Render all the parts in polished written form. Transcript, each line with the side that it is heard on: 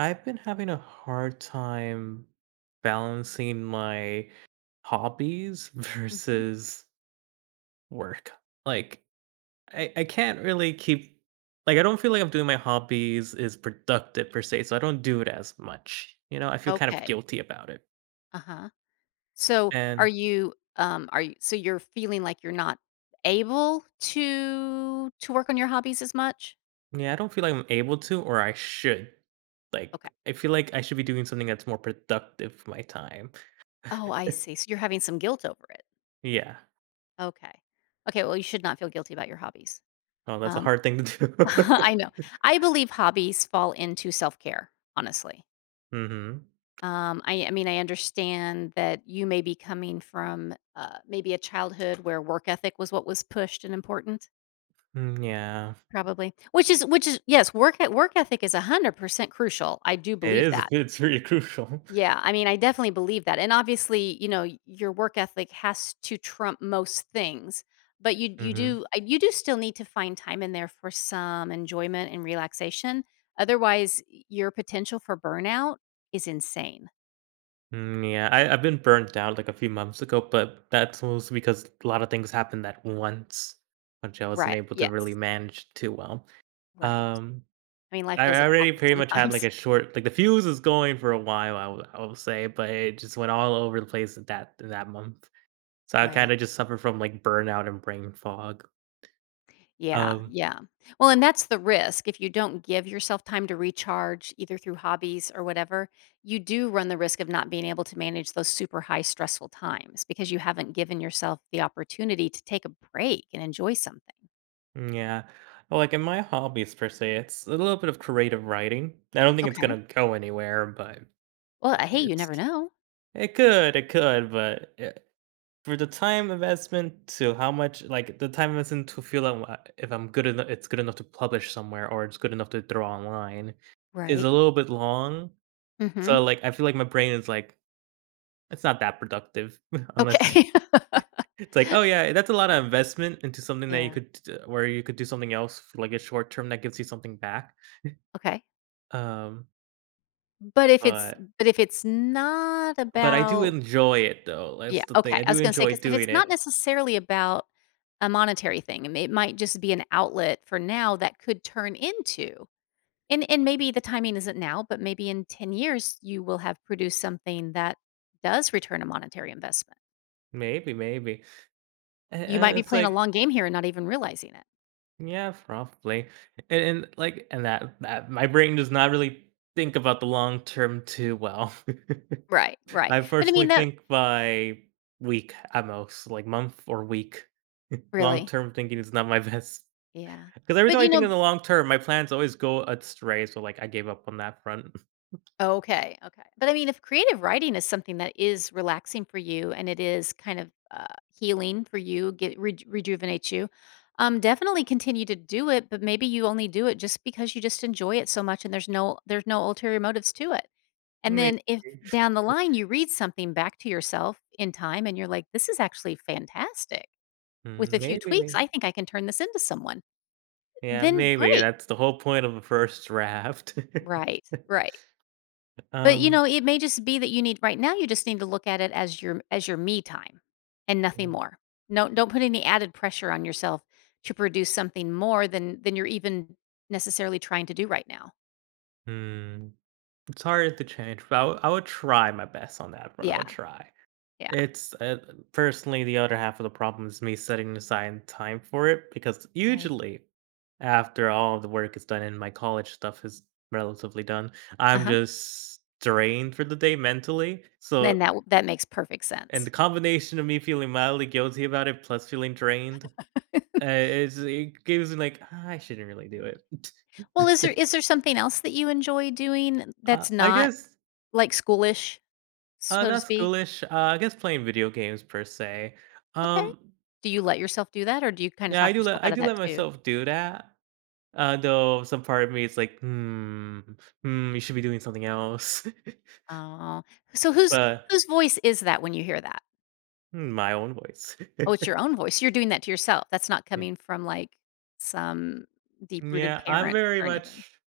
right: I've been having a hard time balancing my hobbies
left: Mhm.
right: versus work. Like I can't really keep like I don't feel like I'm doing my hobbies is productive per se, so I don't do it as much. You know, I feel kind of
left: Okay.
right: guilty about it.
left: Uh-huh. So,
right: And
left: are you You're feeling like you're not able to work on your hobbies as much?
right: yeah, I don't feel like I'm able to or I should.
left: Okay.
right: Like I feel like I should be doing something that's more productive with my time.
left: Oh, I see. So you're having some guilt over it.
right: Yeah.
left: Okay. Okay, well, you should not feel guilty about your hobbies.
right: Oh, that's a
left: Um,
right: hard thing to do.
left: I know. I believe hobbies fall into self-care, honestly.
right: Mm-hmm.
left: I mean, I understand that you may be coming from, maybe a childhood where work ethic was what was pushed and important,
right: Mm, yeah.
left: probably. Which is yes, work ethic is 100% crucial, I do
right: It
left: believe
right: is,
left: that.
right: it's very crucial.
left: Yeah, I mean, I definitely believe that, and obviously, you know, your work ethic has to trump most things, but you
right: Mhm.
left: do you do still need to find time in there for some enjoyment and relaxation. Otherwise, your potential for burnout is insane.
right: Mm, yeah, I've been burnt out, like, a few months ago, but that's mostly because a lot of things happened at once, which I wasn't
left: Right,
right: able to really
left: yes,
right: manage too well.
left: right.
right: Um,
left: I mean, life
right: I
left: does
right: I
left: attack
right: already
left: us
right: pretty much had, like,
left: sometimes.
right: a short like, the fuse was going for a while, I will say, but it just went all over the place at that month. So I
left: Right.
right: kinda just suffer from, like, burnout and brain fog.
left: Yeah,
right: Um,
left: yeah. Well, and that's the risk. If you don't give yourself time to recharge, either through hobbies or whatever, you do run the risk of not being able to manage those super high stressful times because you haven't given yourself the opportunity to take a break and enjoy something.
right: yeah. Well, like, in my hobbies per se, it's a little bit of creative writing. I don't think it's
left: Okay.
right: gonna go anywhere, but
left: Well, hey, you
right: it's
left: never know.
right: it could, but, for the time investment to how much like, the time investment to feel out wha if I'm good enough it's good enough to publish somewhere or it's good enough to throw online is
left: Right.
right: a little bit long.
left: Mhm.
right: So, like, I feel like my brain is like, "It's not that productive," unless you-
left: Okay.
right: it's like, "Oh, yeah, that's a lot of investment into something that you
left: Yeah.
right: could d where you could do something else for, like, a short term that gives you something back."
left: Okay.
right: Um,
left: But if it's
right: but
left: but if it's not
right: but I do
left: about
right: enjoy it, though,
left: Yeah,
right: that's the thing,
left: okay.
right: I
left: I
right: do
left: was going to say
right: enjoy
left: because if
right: doing
left: it's
right: it.
left: not necessarily about a monetary thing, and it might just be an outlet for now that could turn into and maybe the timing isn't now, but maybe in 10 years you will have produced something that does return a monetary investment.
right: Maybe, maybe.
left: You
right: And
left: might be
right: it's
left: playing a
right: like,
left: long game here and not even realizing it.
right: yeah, probably. And, like and that my brain does not really think about the long term too well.
left: Right, right.
right: I
left: But I
right: personally
left: mean that
right: think by week at most, like month or week. Long
left: really.
right: term thinking is not my best.
left: Yeah.
right: Because every
left: But
right: time
left: you
right: I think in
left: know
right: the long term, my plans always go astray. So like I gave up on that front.
left: okay, okay. But I mean, if creative writing is something that is relaxing for you and it is kind of healing for you, get reju rejuvenates you, definitely continue to do it. But maybe you only do it just because you just enjoy it so much, and there's no ulterior motives to it. And then
right: Maybe.
left: if down the line you read something back to yourself in time, and you're like, "This is actually fantastic." With
right: Mm,
left: a few
right: maybe,
left: tweaks,
right: maybe.
left: I think I can turn this into someone.
right: Yeah,
left: Then
right: maybe.
left: great,
right: That's the whole point of a first draft.
left: right? Right. But, you
right: Um,
left: know, it may just be that you need right now, you just need to look at it as your me time and nothing
right: mm,
left: more. No, don't put any added pressure on yourself to produce something more than you're even necessarily trying to do right now.
right: hmm, it's hard to change, but I would try my best on that front. I would
left: Yeah.
right: try.
left: Yeah.
right: It's, personally, the other half of the problem is me setting aside time for it because
left: Right.
right: usually after all of the work is done and my college stuff is relatively done, I'm
left: Uh-huh.
right: just drained for the day mentally. So,
left: Then that makes perfect
right: and the
left: sense.
right: combination of me feeling mildly guilty about it plus feeling drained, is it gives me like, "Ah, I shouldn't really do
left: Right.
right: it."
left: Well, is there something else that you enjoy doing that's
right: I
left: not
right: guess,
left: like schoolish, so to
right: not
left: speak?
right: schoolish, I guess playing video games per se.
left: Okay.
right: Um,
left: Do you let yourself do that or do you kind of
right: yeah, I
left: talk
right: do
left: yourself
right: let I
left: out of
right: do
left: that
right: let
left: too?
right: myself do that. Though some part of me is like, "Hmm, hmm, you should be doing something else."
left: Oh, so whose
right: But,
left: whose voice is that when you hear that?
right: my own voice.
left: Oh, it's your own voice. You're doing that to yourself. That's not
right: Yeah.
left: coming from, like, some deep-rooted
right: Yeah, I'm
left: parent
right: very
left: or anything.
right: much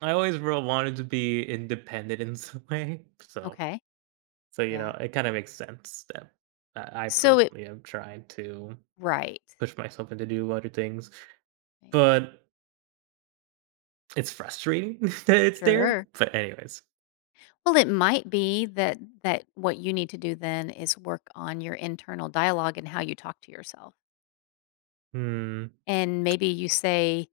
right: I always re wanted to be independent in some way, so
left: Okay,
right: so, you know,
left: yeah.
right: it kinda makes sense that I
left: So it
right: personally am trying to
left: right,
right: push myself into do other things,
left: right.
right: but it's frustrating that it's there,
left: Sure.
right: but anyways.
left: Well, it might be that that what you need to do then is work on your internal dialogue and how you talk to yourself.
right: hmm,
left: And maybe you say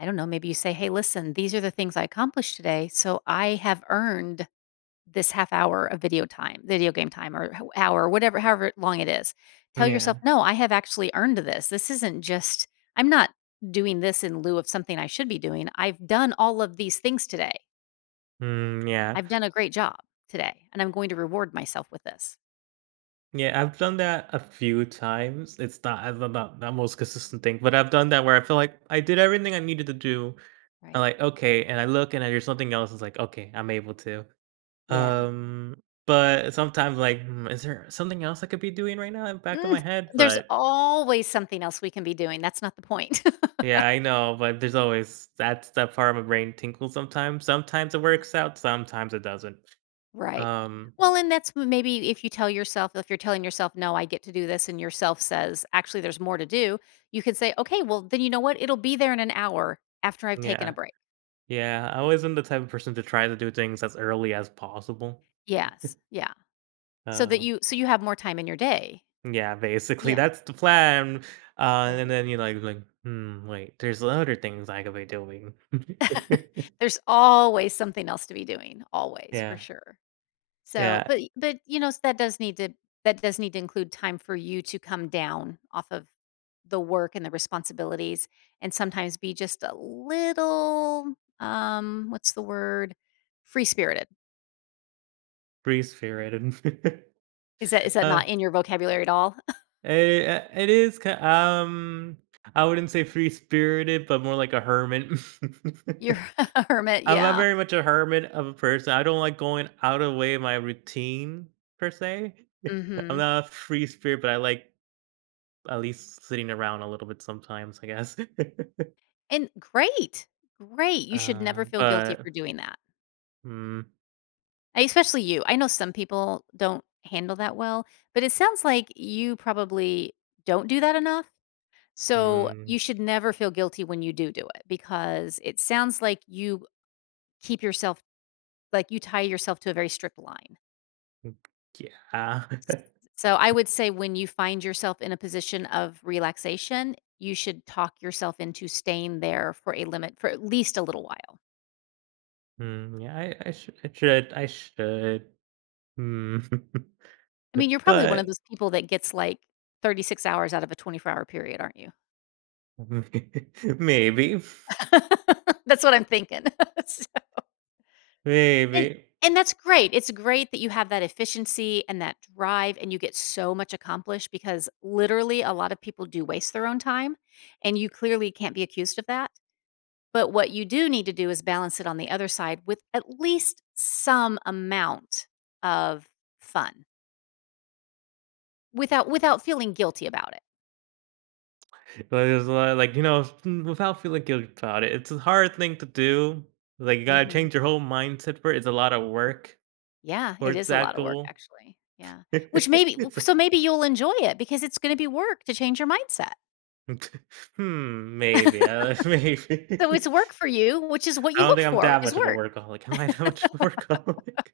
left: I don't know, maybe you say, "Hey, listen, these are the things I accomplished today, so I have earned this half hour of video time, video game time or h hour, whatever however long it is. Tell yourself,
right: yeah.
left: "No, I have actually earned this. This isn't just I'm not doing this in lieu of something I should be doing. I've done all of these things today.
right: Yeah.
left: I've done a great job today, and I'm going to reward myself with this."
right: Yeah, I've done that a few times. It's not I don't the most consistent thing, but I've done that where I feel like I did everything I needed to do. I'm
left: Right.
right: like, okay, and I look and I there's something else. It's like, okay, I'm able to.
left: Yeah.
right: Um, but sometimes like, "Hmm, is there something else I could be doing right now in the back of my
left: Mm,
right: head?"
left: there's
right: But
left: always something else we can be doing. That's not the point.
right: yeah, I know, but there's always that's that part of my brain tinkles sometimes. Sometimes it works out, sometimes it doesn't.
left: Right.
right: Um,
left: Well, and that's m maybe if you tell yourself if you're telling yourself, "No, I get to do this," and yourself says, "Actually, there's more to do," you can say, "Okay, well, then you know what? It'll be there in an hour after I've taken a
right: yeah,
left: break."
right: yeah. I always been the type of person to try to do things as early as possible.
left: Yes. Yeah. So that
right: Um
left: you so you have more time in your day.
right: Yeah, basically,
left: Yeah.
right: that's the plan, and
left: Right.
right: then you're like, "Hmm, wait, there's other things I could be doing."
left: There's always something else to be doing, always, for
right: Yeah,
left: sure. So,
right: yeah,
left: but you know that does need to that does need to include time for you to come down off of the work and the responsibilities and sometimes be just a little what's the word free spirited.
right: free-spirited.
left: Is that is that
right: Uh,
left: not in your vocabulary at all?
right: it is ki I wouldn't say free-spirited, but more like a hermit.
left: You're a hermit,
right: I'm a
left: yeah.
right: very much a hermit of a person, I don't like going out of way of my routine, per se. I'm
left: Mhm.
right: not a free spirit, but I like at least sitting around a little bit sometimes, I guess.
left: And great. Great. You should never feel guilty
right: But
left: for doing that.
right: mm,
left: Especially you. I know some people don't handle that well, but it sounds like you probably don't do that enough. So
right: mm,
left: you should never feel guilty when you do do it because it sounds like you keep yourself, like you tie yourself to a very strict line.
right: mm, yeah.
left: So I would say when you find yourself in a position of relaxation, you should talk yourself into staying there for a limit for at least a little while.
right: Yeah, sh- I should, I should. Mm.
left: I mean, you're probably one of
right: but
left: those people that gets like 36 hours out of a 24-hour period, aren't you?
right: maybe,
left: That's what I'm thinking.
right: maybe.
left: And and that's great. It's great that you have that efficiency and that drive and you get so much accomplished because literally a lot of people do waste their own time and you clearly can't be accused of that. But what you do need to do is balance it on the other side with at least some amount of fun without without feeling guilty about it.
right: But there's a lot, like you know, without feeling guilty about it. It's a hard thing to do. Like you gotta
left: Mhm.
right: change your whole mindset for it. It's a lot of work
left: Yeah,
right: for
left: it
right: it's
left: is a lot
right: that
left: of work
right: goal.
left: actually. Yeah. Which maybe
right: It's like,
left: so maybe you'll enjoy it because it's going to be work to change your mindset.
right: maybe,
left: So it's
right: maybe.
left: work for you, which is what
right: I
left: you
right: don't
left: look
right: think I'm
left: for
right: that
left: is
right: much of a
left: work.
right: workaholic. Am I that much of a workaholic?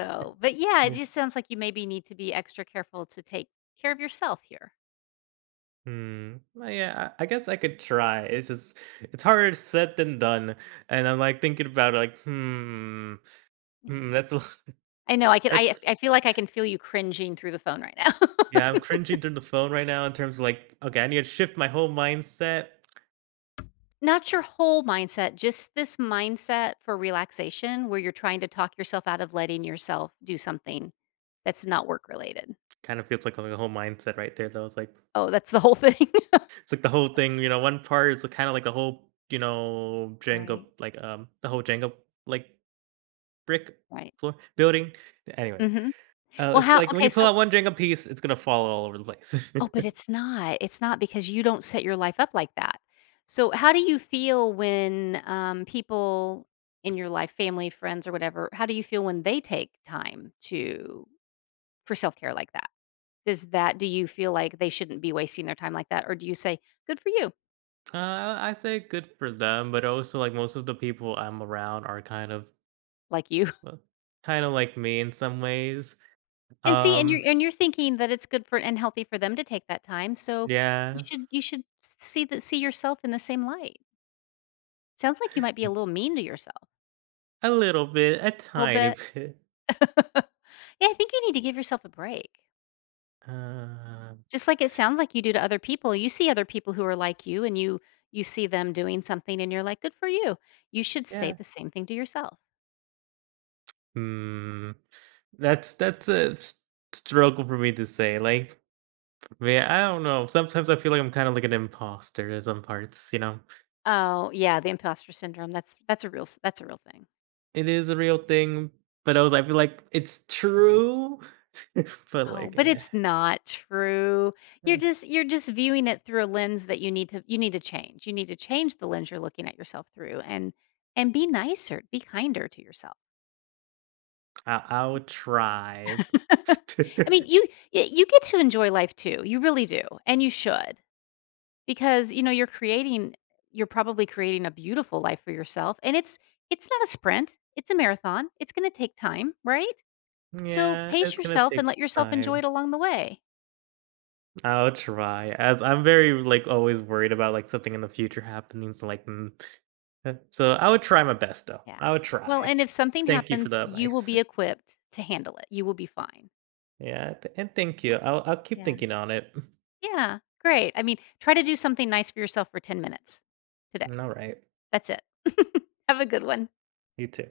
left: but yeah, it
right: Yeah.
left: just sounds like you maybe need to be extra careful to take care of yourself here.
right: Hmm. Well, yeah, I guess I could try. It's just it's harder said than done, and I'm, like, thinking about it like, "Hmm, hmm,
left: Yeah.
right: that's a l
left: I know I can I
right: that's"
left: I feel like I can feel you cringing through the phone right now.
right: Yeah, I'm cringing through the phone right now in terms of, like, "Okay, I need to shift my whole mindset."
left: Not your whole mindset, just this mindset for relaxation where you're trying to talk yourself out of letting yourself do something that's not work related.
right: Kind of feels like a whole mindset right there, though.
left: Oh, that's the whole thing.
right: It's like the whole thing, you know, one part is kinda like a whole, you know, Jenga,
left: Right.
right: like, the whole Jenga, like, brick
left: Right.
right: floor building. Anyways.
left: Mhm.
right: Oh,
left: Well,
right: it's
left: how
right: like when
left: okay,
right: you pull
left: so
right: out one drink piece, it's gonna fall all over the place.
left: oh, but it's not. It's not because you don't set your life up like that. So, how do you feel when people in your life, family, friends, or whatever, how do you feel when they take time to for self care like that? Does that do you feel like they shouldn't be wasting their time like that, or do you say good for you,
right: I say good for them, but also, like, most of the people I'm around are kind of,
left: like you,
right: uh, kinda like me in some ways.
left: and see,
right: Um,
left: and you're thinking that it's good for and healthy for them to take that time, so you
right: yeah.
left: should you should see that see yourself in the same light. Sounds like you might be a
right: Mm.
left: little mean to yourself,
right: A little bit, a
left: a little
right: tiny
left: bit.
right: bit.
left: Yeah, I think you need to give yourself a break.
right: Uh,
left: Just like it sounds like you do to other people. You see other people who are like you and you see them doing something and you're like, "Good for you." You should say
right: yeah.
left: the same thing to yourself.
right: Mm, that's a s struggle for me to say, like, yeah, I don't know. Sometimes I feel like I'm kinda like an imposter in some parts, you know?
left: Oh, yeah, the imposter syndrome. That's a real that's a real thing.
right: It is a real thing, but I was I feel like it's true, but
left: Oh,
right: like,
left: but
right: eh,
left: it's not true. You're
right: eh,
left: just you're just viewing it through a lens that you need to change. You need to change the lens you're looking at yourself through and be nicer, be kinder to yourself.
right: I'll try.
left: I mean, you get to enjoy life too, you really do, and you should, because, you know, you're probably creating a beautiful life for yourself, and it's not a sprint, it's a marathon, it's gonna take time, right? So,
right: Yeah,
left: pace
right: it's gonna
left: yourself and let
right: take
left: yourself enjoy it
right: time.
left: along the way.
right: I'll try, as I'm very, like, always worried about, like, something in the future happening, so, like, so I would try my best, though.
left: Yeah.
right: I would
left: Well,
right: try.
left: and if something
right: Thank you
left: happens,
right: for the
left: you will
right: advice.
left: be equipped to handle it, you will be fine.
right: Yeah, th and thank you. I'll keep
left: Yeah.
right: thinking on it.
left: Yeah, great, I mean, try to do something nice for yourself for 10 minutes today,
right: Alright,
left: that's it. Have a good one.
right: you too.